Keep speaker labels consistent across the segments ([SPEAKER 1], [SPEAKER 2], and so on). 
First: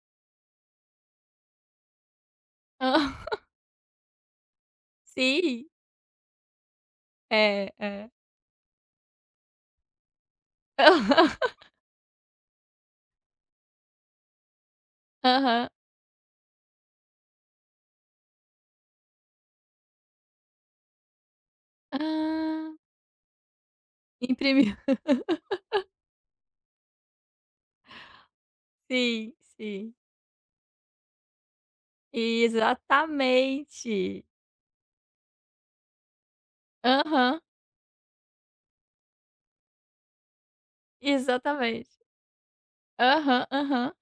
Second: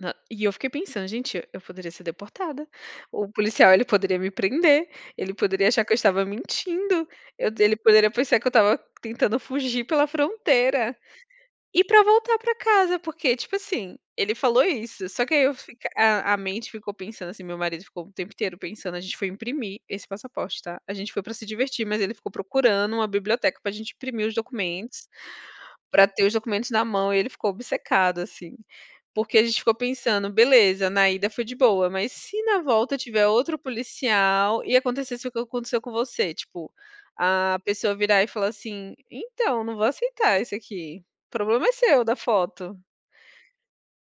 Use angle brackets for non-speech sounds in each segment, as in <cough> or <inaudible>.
[SPEAKER 1] Nã e, eu fiquei pensando gente, eu poderia ser deportada. O
[SPEAKER 2] <laughs>
[SPEAKER 1] policial, ele poderia me prender, ele
[SPEAKER 2] Sim!
[SPEAKER 1] poderia achar que eu estava mentindo. Eu
[SPEAKER 2] É,
[SPEAKER 1] ele
[SPEAKER 2] é.
[SPEAKER 1] poderia pensar que eu estava tentando fugir pela fronteira.
[SPEAKER 2] <laughs>
[SPEAKER 1] E pra voltar para casa porque, tipo assim, ele falou isso, só que aí eu
[SPEAKER 2] Aham.
[SPEAKER 1] f a a mente ficou pensando assim marido ficou o tempo inteiro pensando, a gente foi imprimir esse passaporte, tá? A gente foi pra se divertir mas ele ficou
[SPEAKER 2] Ah.
[SPEAKER 1] procurando uma biblioteca pra gente imprimir os
[SPEAKER 2] Imprimir.
[SPEAKER 1] documentos.
[SPEAKER 2] <laughs>
[SPEAKER 1] Pra ter os documentos na mão e ele ficou obcecado assim.
[SPEAKER 2] Sim,
[SPEAKER 1] Porque a gente ficou
[SPEAKER 2] sim.
[SPEAKER 1] pensando: "Beleza, na ida foi de boa, mas se na volta tiver outro
[SPEAKER 2] Exatamente!
[SPEAKER 1] policial e, acontecesse o que aconteceu com você.", tipo,
[SPEAKER 2] Aham.
[SPEAKER 1] a pessoa virar e falar, assim: "Então, não vou aceitar isso, aqui, problema é
[SPEAKER 2] Exatamente.
[SPEAKER 1] seu da foto.".
[SPEAKER 2] Aham, aham.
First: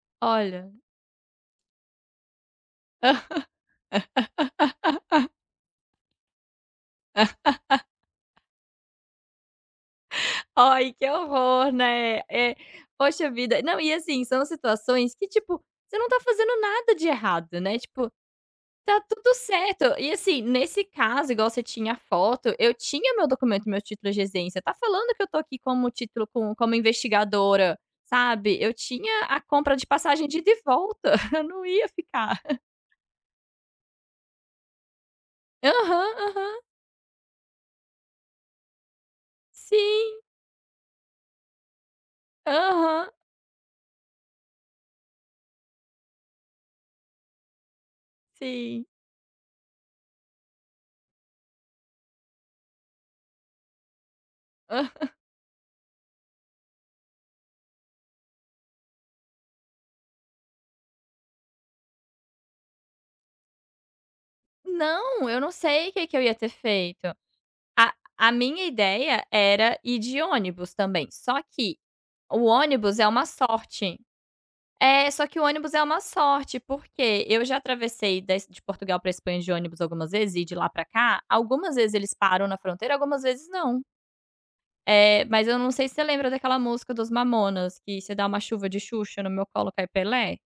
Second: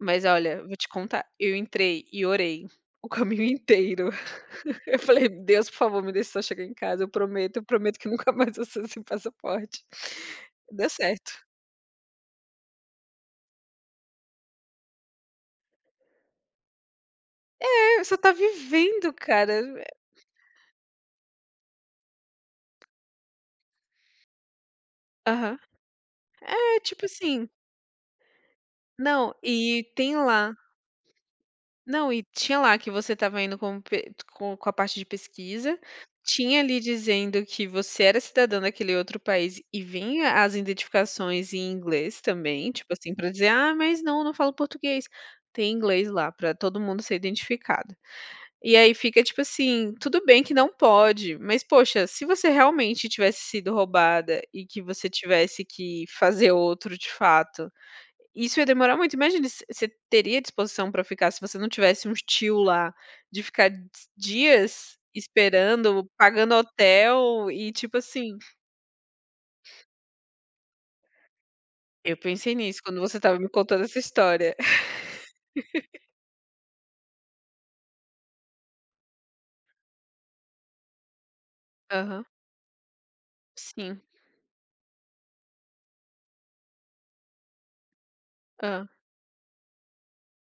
[SPEAKER 1] Mas, olha,
[SPEAKER 2] Olha.
[SPEAKER 1] vou te contar, eu entrei e orei, o caminho inteiro. <laughs> Eu falei, Deus, por favor, me
[SPEAKER 2] <laughs>
[SPEAKER 1] deixa só chegar em casa. Eu prometo, eu prometo que nunca
[SPEAKER 2] <laughs>
[SPEAKER 1] mais vou sair sem passaporte. Deu
[SPEAKER 2] Ai, que
[SPEAKER 1] certo.
[SPEAKER 2] horror, né, é. Poxa vida. Não, e assim, são situações que, tipo, você não tá fazendo nada de errado, né,
[SPEAKER 1] É.
[SPEAKER 2] tipo,
[SPEAKER 1] Você tá
[SPEAKER 2] tá
[SPEAKER 1] vivendo,
[SPEAKER 2] tudo
[SPEAKER 1] cara!
[SPEAKER 2] certo. E, assim, nesse caso, igual você tinha foto, eu tinha meu documento, meu título de residência. Está falando que eu tô aqui
[SPEAKER 1] Aham.
[SPEAKER 2] como título com como
[SPEAKER 1] É, tipo, assim
[SPEAKER 2] investigadora, sabe. Eu tinha
[SPEAKER 1] Não,
[SPEAKER 2] a compra
[SPEAKER 1] e
[SPEAKER 2] de
[SPEAKER 1] tem
[SPEAKER 2] passagem de ida
[SPEAKER 1] lá
[SPEAKER 2] e volta. <chuckles> Eu não ia
[SPEAKER 1] não, e
[SPEAKER 2] ficar.
[SPEAKER 1] tinha
[SPEAKER 2] <chuckles>
[SPEAKER 1] lá, que você estava indo com p co com a parte de pesquisa.
[SPEAKER 2] Aham, aham.
[SPEAKER 1] Tinha ali dizendo que você era cidadão daquele outro país e
[SPEAKER 2] Sim!
[SPEAKER 1] vinha as identificações em inglês, também tipo
[SPEAKER 2] Aham.
[SPEAKER 1] assim, pra dizer: "Ah, mas não, não falo português.". Tem em inglês lá pra todo mundo ser identificado. E
[SPEAKER 2] Sim.
[SPEAKER 1] aí fica tipo assim, tudo bem que não pode, mas poxa, se você, realmente tivesse sido roubada e que você
[SPEAKER 2] Aham.
[SPEAKER 1] tivesse que fazer outro, de fato, isso ia demorar muito. Imagina você você teria disposição pra ficar se você não tivesse um tio lá, de ficar d dias
[SPEAKER 2] Não, eu não sei o que
[SPEAKER 1] esperando,
[SPEAKER 2] que eu ia ter
[SPEAKER 1] pagando
[SPEAKER 2] feito.
[SPEAKER 1] hotel e,
[SPEAKER 2] A
[SPEAKER 1] tipo
[SPEAKER 2] a
[SPEAKER 1] assim
[SPEAKER 2] minha ideia era ir de ônibus também, só que
[SPEAKER 1] Eu
[SPEAKER 2] o
[SPEAKER 1] pensei nisso,
[SPEAKER 2] ônibus
[SPEAKER 1] quando
[SPEAKER 2] é
[SPEAKER 1] você
[SPEAKER 2] uma
[SPEAKER 1] estava me contando
[SPEAKER 2] sorte
[SPEAKER 1] essa história.
[SPEAKER 2] é, só que o ônibus é uma
[SPEAKER 1] <laughs>
[SPEAKER 2] sorte. Por quê? Eu já atravessei da Es de Portugal para a Espanha de ônibus algumas vezes e de lá para cá, algumas vezes eles
[SPEAKER 1] Aham.
[SPEAKER 2] param na fronteira, algumas vezes não.
[SPEAKER 1] Sim.
[SPEAKER 2] É, mas eu não sei se você lembra daquela música dos mamonas, que se dar uma chuva
[SPEAKER 1] Hã.
[SPEAKER 2] de Xuxa, no meu colo, cai Pelé.